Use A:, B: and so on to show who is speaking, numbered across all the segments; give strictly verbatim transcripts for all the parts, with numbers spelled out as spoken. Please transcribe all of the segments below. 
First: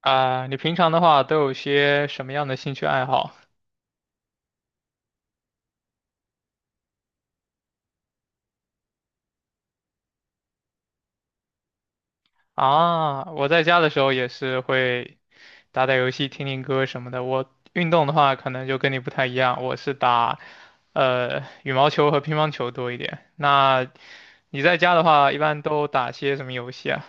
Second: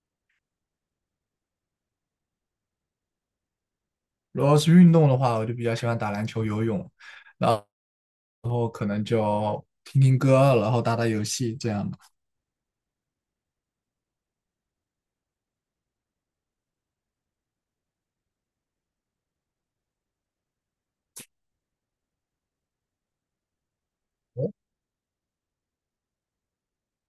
A: 啊，你平常的话都有些什么样的兴趣爱好
B: 如果是运动的话，我就比较喜欢打篮球、游泳，然后可能就听听歌，然后打打游戏这样的。
A: 啊？我在家的时候也是会打打游戏、听听歌什么的。我运动的话，可能就跟你不太一样，我是打呃羽毛球和乒乓球多一点。那你在家的话，一般都打些什么游戏啊？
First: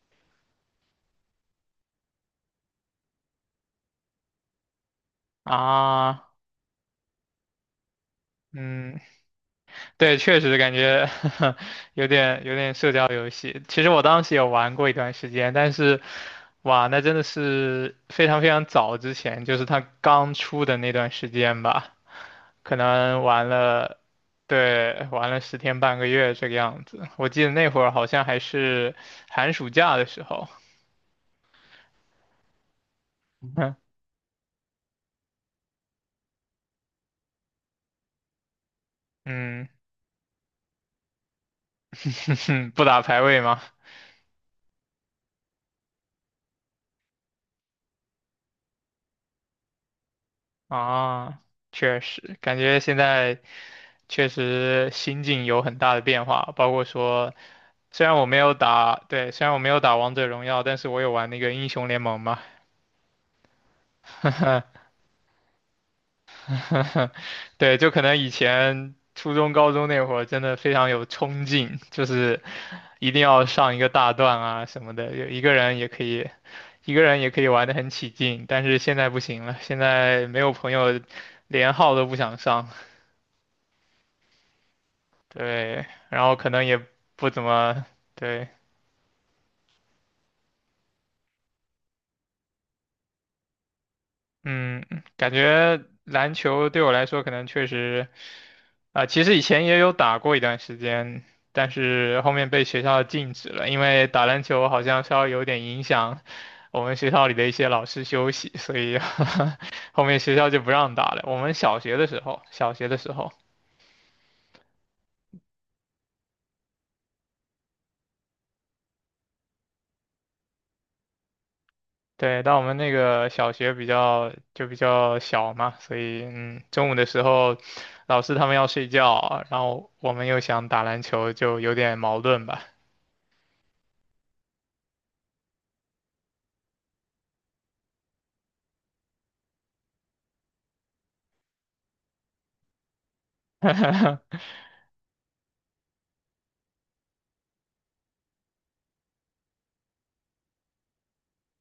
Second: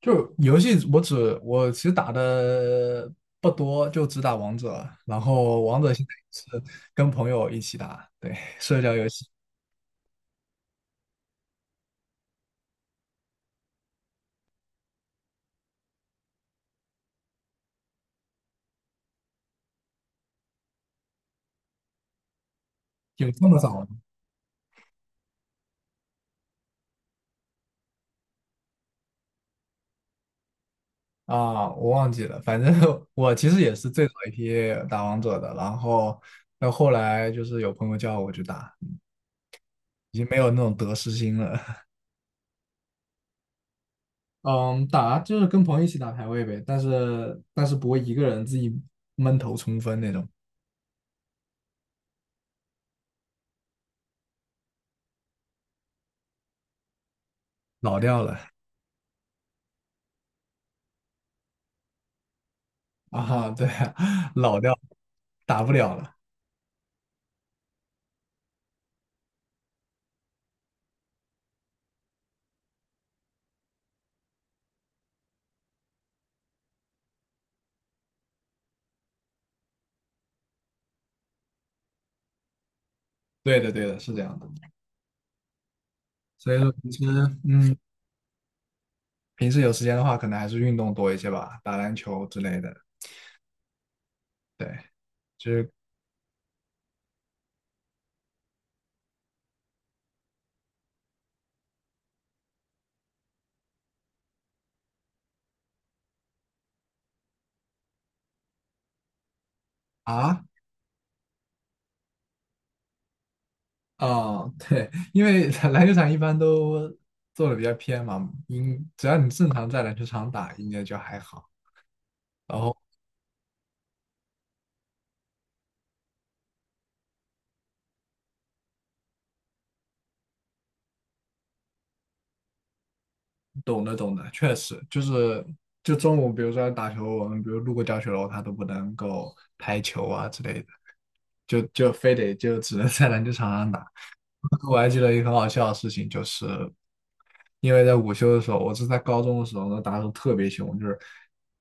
B: 就游戏，我只我其实打的不多，就只打王者，然后王者现
A: 啊，
B: 在也是跟朋友一起打，对，社交
A: 嗯。
B: 游戏
A: 对，确实感觉 有点有点社交游戏。其实我当时也玩过一段时间，但是，哇，那真的是非常非常早之前，就是它刚出的那段时间吧，可能
B: 有这
A: 玩
B: 么早吗？
A: 了，对，玩了十天半个月这个样子。我记得那会儿好像还是寒暑假的时候，
B: 啊，我忘记了，反正 我其实也是最早一批打王者的，然后到后来就是有朋友叫我去打，
A: 嗯，
B: 已经没有那种得失心了。
A: 不打排位吗？
B: 嗯，打就是跟朋友一起打排位呗，但是但是不会一个人自己闷头冲锋那种，
A: 啊，确实，感觉现在确实心境有很大的变化，包括说。
B: 老
A: 虽然
B: 掉
A: 我没
B: 了
A: 有打，对，虽然我没有打王者荣耀，但是我有玩那个英雄联盟嘛，
B: 啊，对啊，老掉了，打不了了。
A: 对，就可能以前初中、高中那会儿真的非常有冲劲，就是一定要上一个大段啊什么的，有一个人也可以，一个人也可以玩得很起劲，但是现在不行了，现在没有朋友，连号都不想上，
B: 对的，对的，是这样的。
A: 对，然后可
B: 所以
A: 能
B: 说
A: 也
B: 平时，
A: 不怎
B: 嗯，
A: 么，对，
B: 平时有时间的话，可能还是运动多一些吧，打篮球之类的。对，
A: 嗯，感
B: 就是
A: 觉篮球对我来说可能确实。啊、其实以前也有打过一段时间，但是后面被学校禁止了，因为打篮球好像稍微有点影响我们学校里的一些老师休息，所以 后面学
B: 啊
A: 校就不让打了。我们小学的时候，小学的时候，
B: 啊，对，因为 篮球场一般都做的比较偏嘛，应只要你正常在篮球场打，应该就还好。
A: 对，但我
B: 然
A: 们
B: 后。
A: 那个小学比较就比较小嘛，所以嗯，中午的时候老师他们要睡觉，然后我们又想打篮球，就有点矛盾吧。
B: 懂的懂的，确实就是就中午，比如说打球，我们比如路过教学楼，他都不能够拍球啊之类的，就就非得就只能在篮球场上打。我还记得一个很好笑的事情，就是因为在午休的时候，我是在高中的时候呢打得特别凶，就是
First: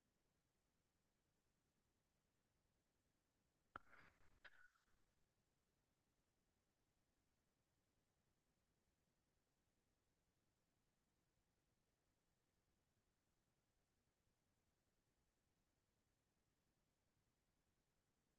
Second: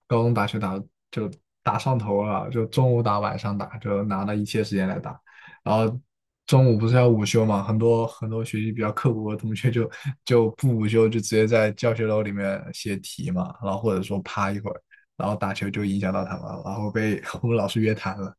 B: 高中打球打得就打上头了，就中午打晚上打，就拿了一切时间来打。然后中午不是要午休嘛，很多很多学习比较刻苦的同学就就不午休，就直接在教学楼里面写题嘛，然后或者说趴一会儿，然后打球就影响到他们了，然后被 我们老师约谈了。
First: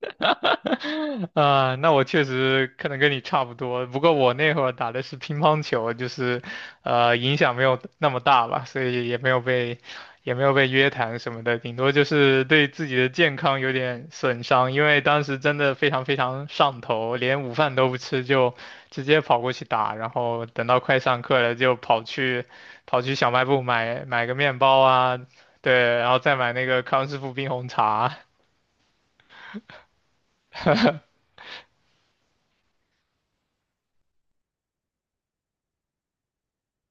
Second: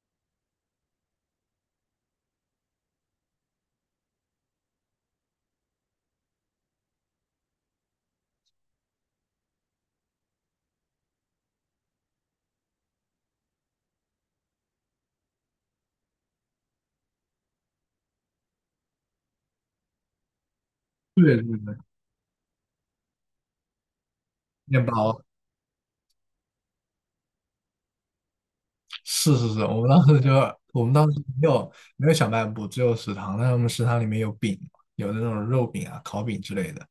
A: 啊，那我确实可能跟你差不多，不过我那会儿打的是乒乓球，就是，呃，影响没有那么大吧，所以也没有被，也没有被约谈什么的，顶多就是对自己的健康有点损伤，因为当时真的非常非常上头，连午饭都不吃就直接跑过去打，然后等到快上
B: 对
A: 课了
B: 对
A: 就
B: 对，
A: 跑去，跑去小卖部买买个面包
B: 面
A: 啊，
B: 包。
A: 对，然后再买那个康师傅冰红茶。
B: 是是是，我们当时就我们 当时没有没有小卖部，只有食堂。但是我们食堂里面有饼，有那种肉饼啊、烤饼之类的，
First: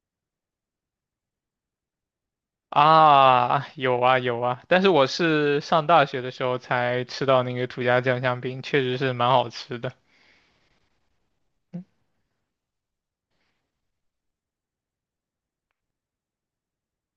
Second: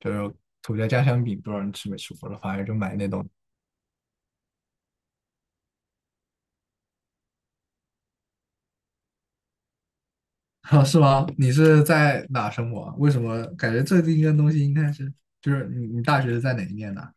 B: 就是土家家乡饼，不知道你吃没吃过了，反正就买那种。西。
A: 啊，有啊有啊，但是我是上大学的时候才吃到那个土家酱香饼，确实是蛮好吃的，
B: 啊，是吗？你是在哪生活啊？为什么感觉这第一个东西应该是就是你你大学是在哪一念的啊？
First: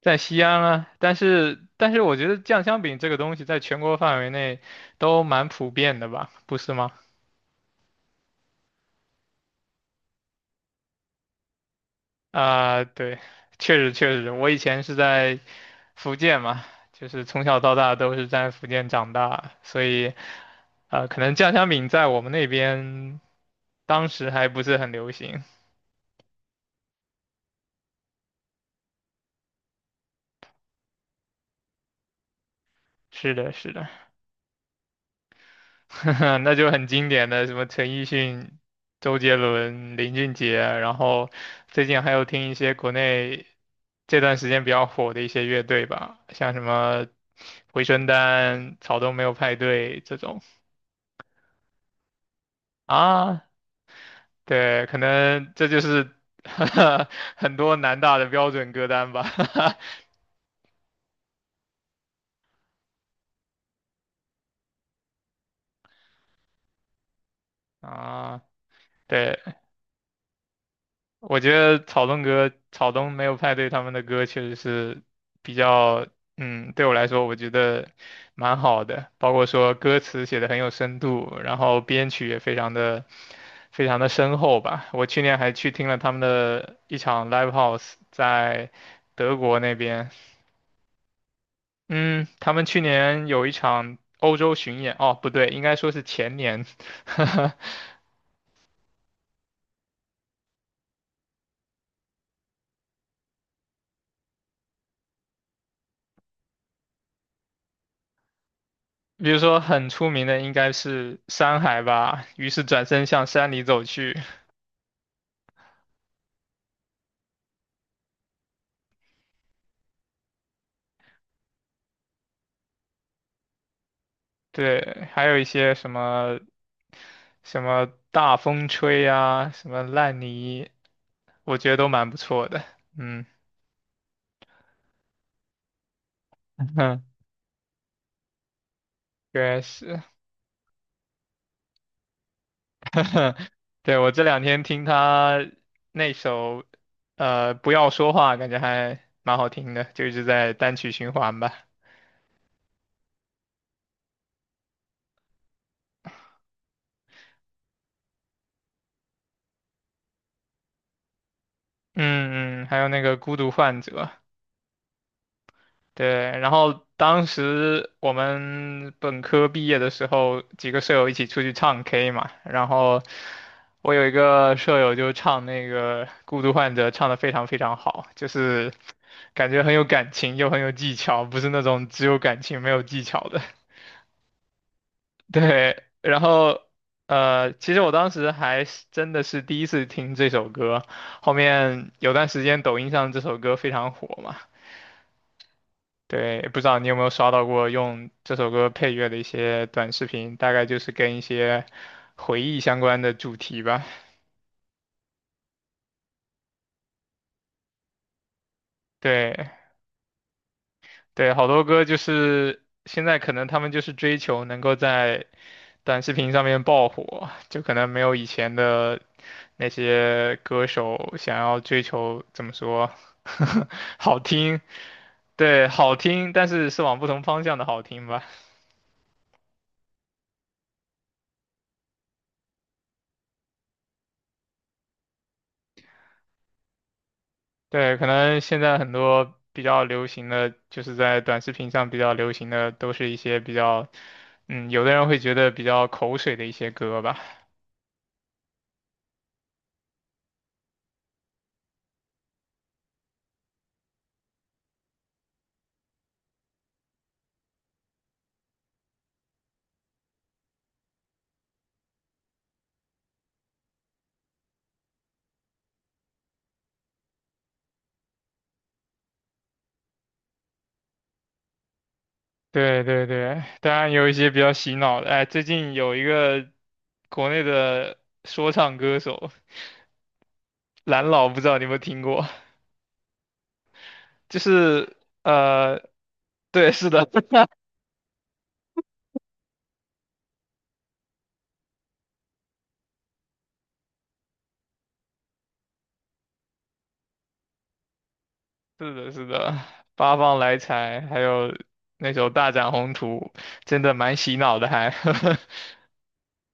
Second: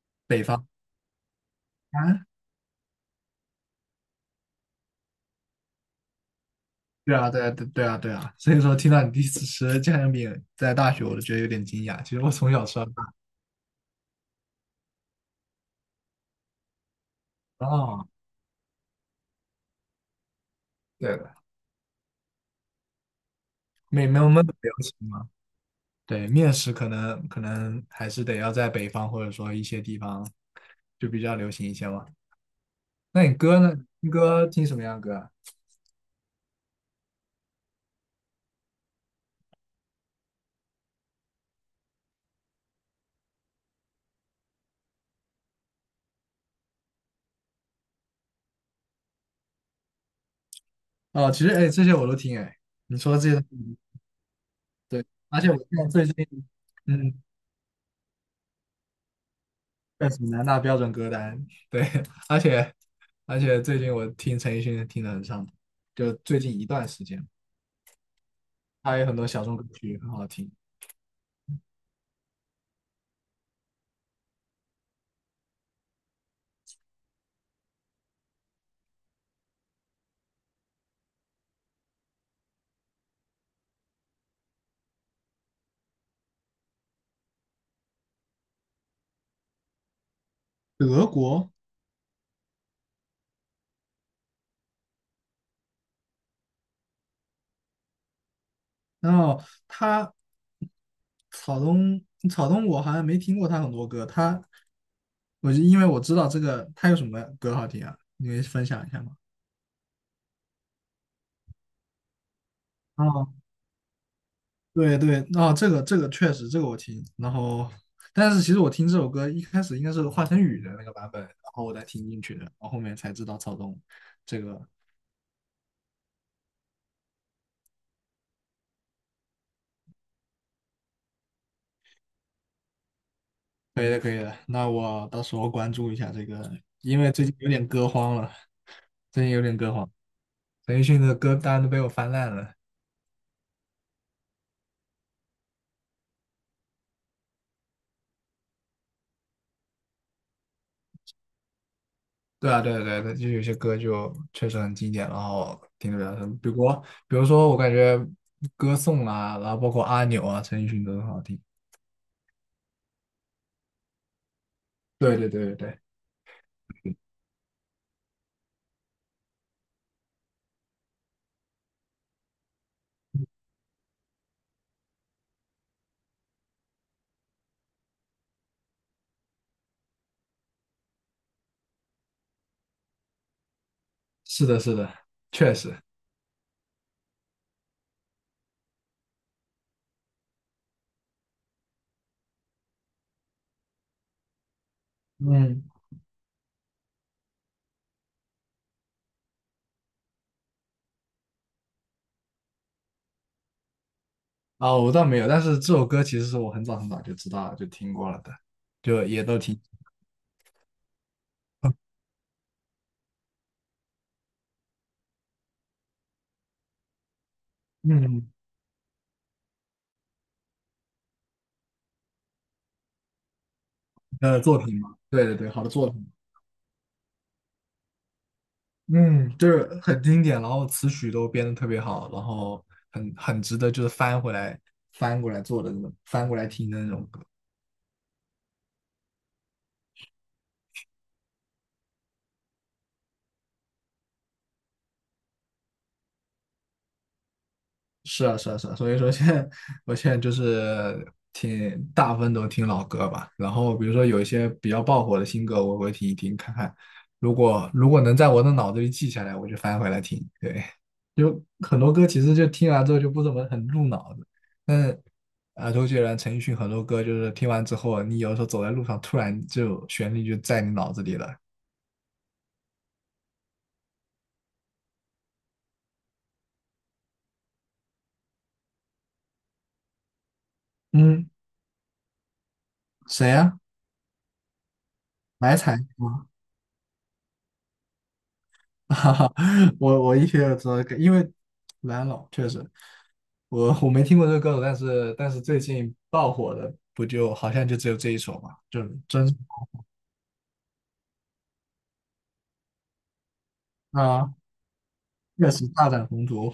A: 在西安啊。但是但是我觉得酱香饼这个东西在全国范围内都蛮普遍的吧，不是吗？
B: 对啊，对啊，对对啊，对啊。所以说听到你第一次吃家乡饼在大学，我都觉得有点惊讶。其实我从小吃
A: 啊，
B: 到大。
A: 对，确实确实，我以前是在福建嘛，就是从小到大
B: 哦，
A: 都是在福建长大，所以呃，
B: 对
A: 可能
B: 的，
A: 酱香饼在我们那边
B: 没
A: 当
B: 没有
A: 时
B: 焖
A: 还
B: 的
A: 不
B: 不要
A: 是很
B: 吃
A: 流
B: 吗？
A: 行。
B: 对，面食可能可能还是得要在北方或者说一些地方就比较流行一些嘛。那
A: 是
B: 你
A: 的，
B: 歌
A: 是
B: 呢？
A: 的。
B: 听歌听什么样的歌啊？
A: 那就很经典的什么陈奕迅、周杰伦、林俊杰啊，然后最近还有听一些国内这段时间比较火的一些乐队吧，像什么回春丹、草东没有派对这种
B: 哦，其实哎，这些我都听哎。你说的这些都
A: 啊，
B: 听
A: 对，可
B: 对，而且
A: 能
B: 我现
A: 这就
B: 在最
A: 是
B: 近 嗯，
A: 很多南大的标准歌单吧，
B: 在什么南大标准歌单，对，而且而且最近我听陈奕迅听的很上头，就最近一段时间，
A: 啊，
B: 他有很多
A: 对，
B: 小众歌曲很好听。
A: 我觉得草东哥、草东没有派对他们的歌确实是比较，嗯，对我来说我觉得蛮好的，包括说歌词写的很有深度，然后编曲也非常的非常的深厚吧。我去年还去听了他们的一场 live house，在德国那边，
B: 德国
A: 嗯，他们去年有一场欧洲巡演，哦，不对，应该说是前年，哈哈。
B: 然后他草东草东我好像没听过他很多歌，他我就因为我知道这个他有什么歌好听啊，你可以分享一下吗？
A: 比如说很出名的应该是山海吧，于是转身向
B: 哦，
A: 山里走去。
B: 对对，哦，这个这个确实这个我听，然后但是其实我听这首歌一开始应该是华晨宇的那个版本，然后我才听进去的，然后后面才知道草东这个。
A: 对，还有一些什么什么大风吹啊，什么烂泥，我觉得都蛮不错的。嗯，
B: 可以的，可以的。那我到时候关注一下这个，因
A: 哼，
B: 为最近有点歌荒了，最近有点
A: 对
B: 歌荒，
A: 是，
B: 陈奕迅的歌单都被我翻烂了。
A: 对我这两天听他那首呃不要说话，感觉还蛮好听的，就一直在单曲循环吧。
B: 对啊，对啊对啊对啊，就有些歌就确实很经典，然后听得比较深。比如，比如说，我感觉歌颂啊，然后包括阿牛啊、陈奕迅都很好听。
A: 嗯嗯，还有那个孤独患者。
B: 对对对对对，
A: 对，然后当时我们本科毕业的时候，几个舍友一起出去唱 K 嘛，然后我有一个舍友就唱那个《孤独患者》，唱得非常非常好，就是感觉很有感情又很有技巧，不是那种只有感情没有技巧的。
B: 是的，是的，确实。
A: 对，然后呃，其实我当时还是真的是第一次听这首歌，后面有段时间抖音上这首歌非常火嘛。
B: 嗯，
A: 对，不知道你有没有刷到过用这首歌配乐的一些短视频，大概就是跟一些回忆相关的主题吧。
B: 啊，我倒没有，但是这首歌其实是我很早很早就知道了，就听过了的，就也
A: 对
B: 都听。
A: 对，好多歌就是现在可能他们就是追求能够在短视频上面爆火，就可能没有以
B: 嗯，
A: 前的那些歌手想要追求怎么说，好
B: 呃，作
A: 听，
B: 品嘛，对对对，好
A: 对，
B: 的作
A: 好
B: 品。
A: 听，但是是往不同方向的好听吧。
B: 嗯，就是很经典，然后词曲都编的特别好，然后很很值得就是翻回来翻过来做的那种，翻过来听的那种歌。
A: 对，可能现在很多比较流行的，就是在短视频上比较流行的，都是一些比较，嗯，有的人会觉得比较口水的一些歌吧。
B: 是啊，是啊，是啊，所以说现在我现在就是听大部分都听老歌吧，然后比如说有一些比较爆火的新歌，我会听一听看看，如果如果能在我的脑子里记下来，我就翻回来听。对，就很多歌其实就听完之后就不怎么很入脑子，但是啊，周杰伦、陈奕迅很多歌就是听完之后，你有时候走在路上，突然就旋律就在你脑子里了。
A: 对对对，当然有一些比较洗脑的。哎，最近有一个国内的说唱歌手蓝老，
B: 嗯，
A: 不知道你有没有听过？
B: 谁呀、
A: 就是
B: 来
A: 呃，
B: 财？
A: 对，是的，
B: 我我一听就知道这个因为蓝老确实，我我没听过这个歌手，但是但是最近爆火的不就好像就只有这一首嘛，就是
A: 是的，是
B: 真
A: 的，八方来财，还有那首《大展宏图》，真的蛮
B: 啊，
A: 洗脑的还，
B: 确实大展宏图，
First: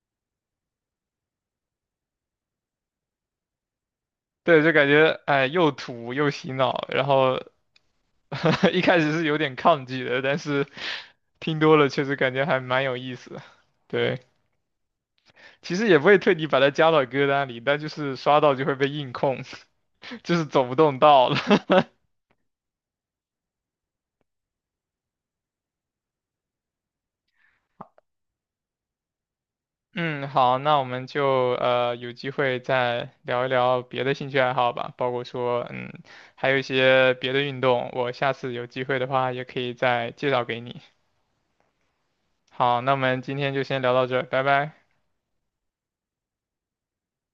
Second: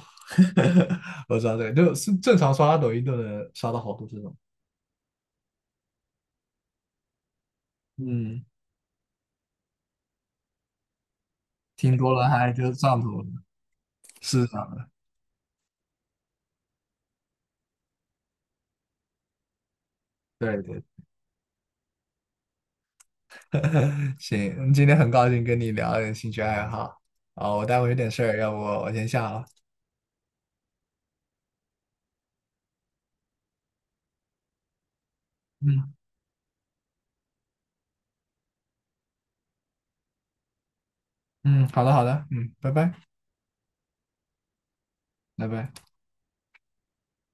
B: 我知道这个，就是正常刷抖音都能刷到好多这种，
A: 对，就感觉哎又土又洗脑，然后
B: 嗯，
A: 一开始是有点抗拒的，但是听多了
B: 听
A: 确
B: 多
A: 实
B: 了
A: 感觉
B: 还
A: 还
B: 就
A: 蛮有
B: 上
A: 意
B: 头了，
A: 思的。对，
B: 是这样的，
A: 其实也不会特地把它加到歌单里，但就是刷到就会被硬控，就是
B: 对
A: 走不
B: 对，
A: 动道了。
B: 行，今天很高兴跟你聊点兴趣爱好，啊，我待会有点事儿，要不我先下了，
A: 嗯，好，那我们就呃有机会再聊一聊别的兴趣爱好吧，包括说嗯
B: 嗯
A: 还有一些别的运动，我下次有机会的话也可以再介绍给你。
B: 嗯，好的好的，嗯，拜
A: 好，那
B: 拜
A: 我们今天就先聊到这儿，拜拜。
B: 拜拜。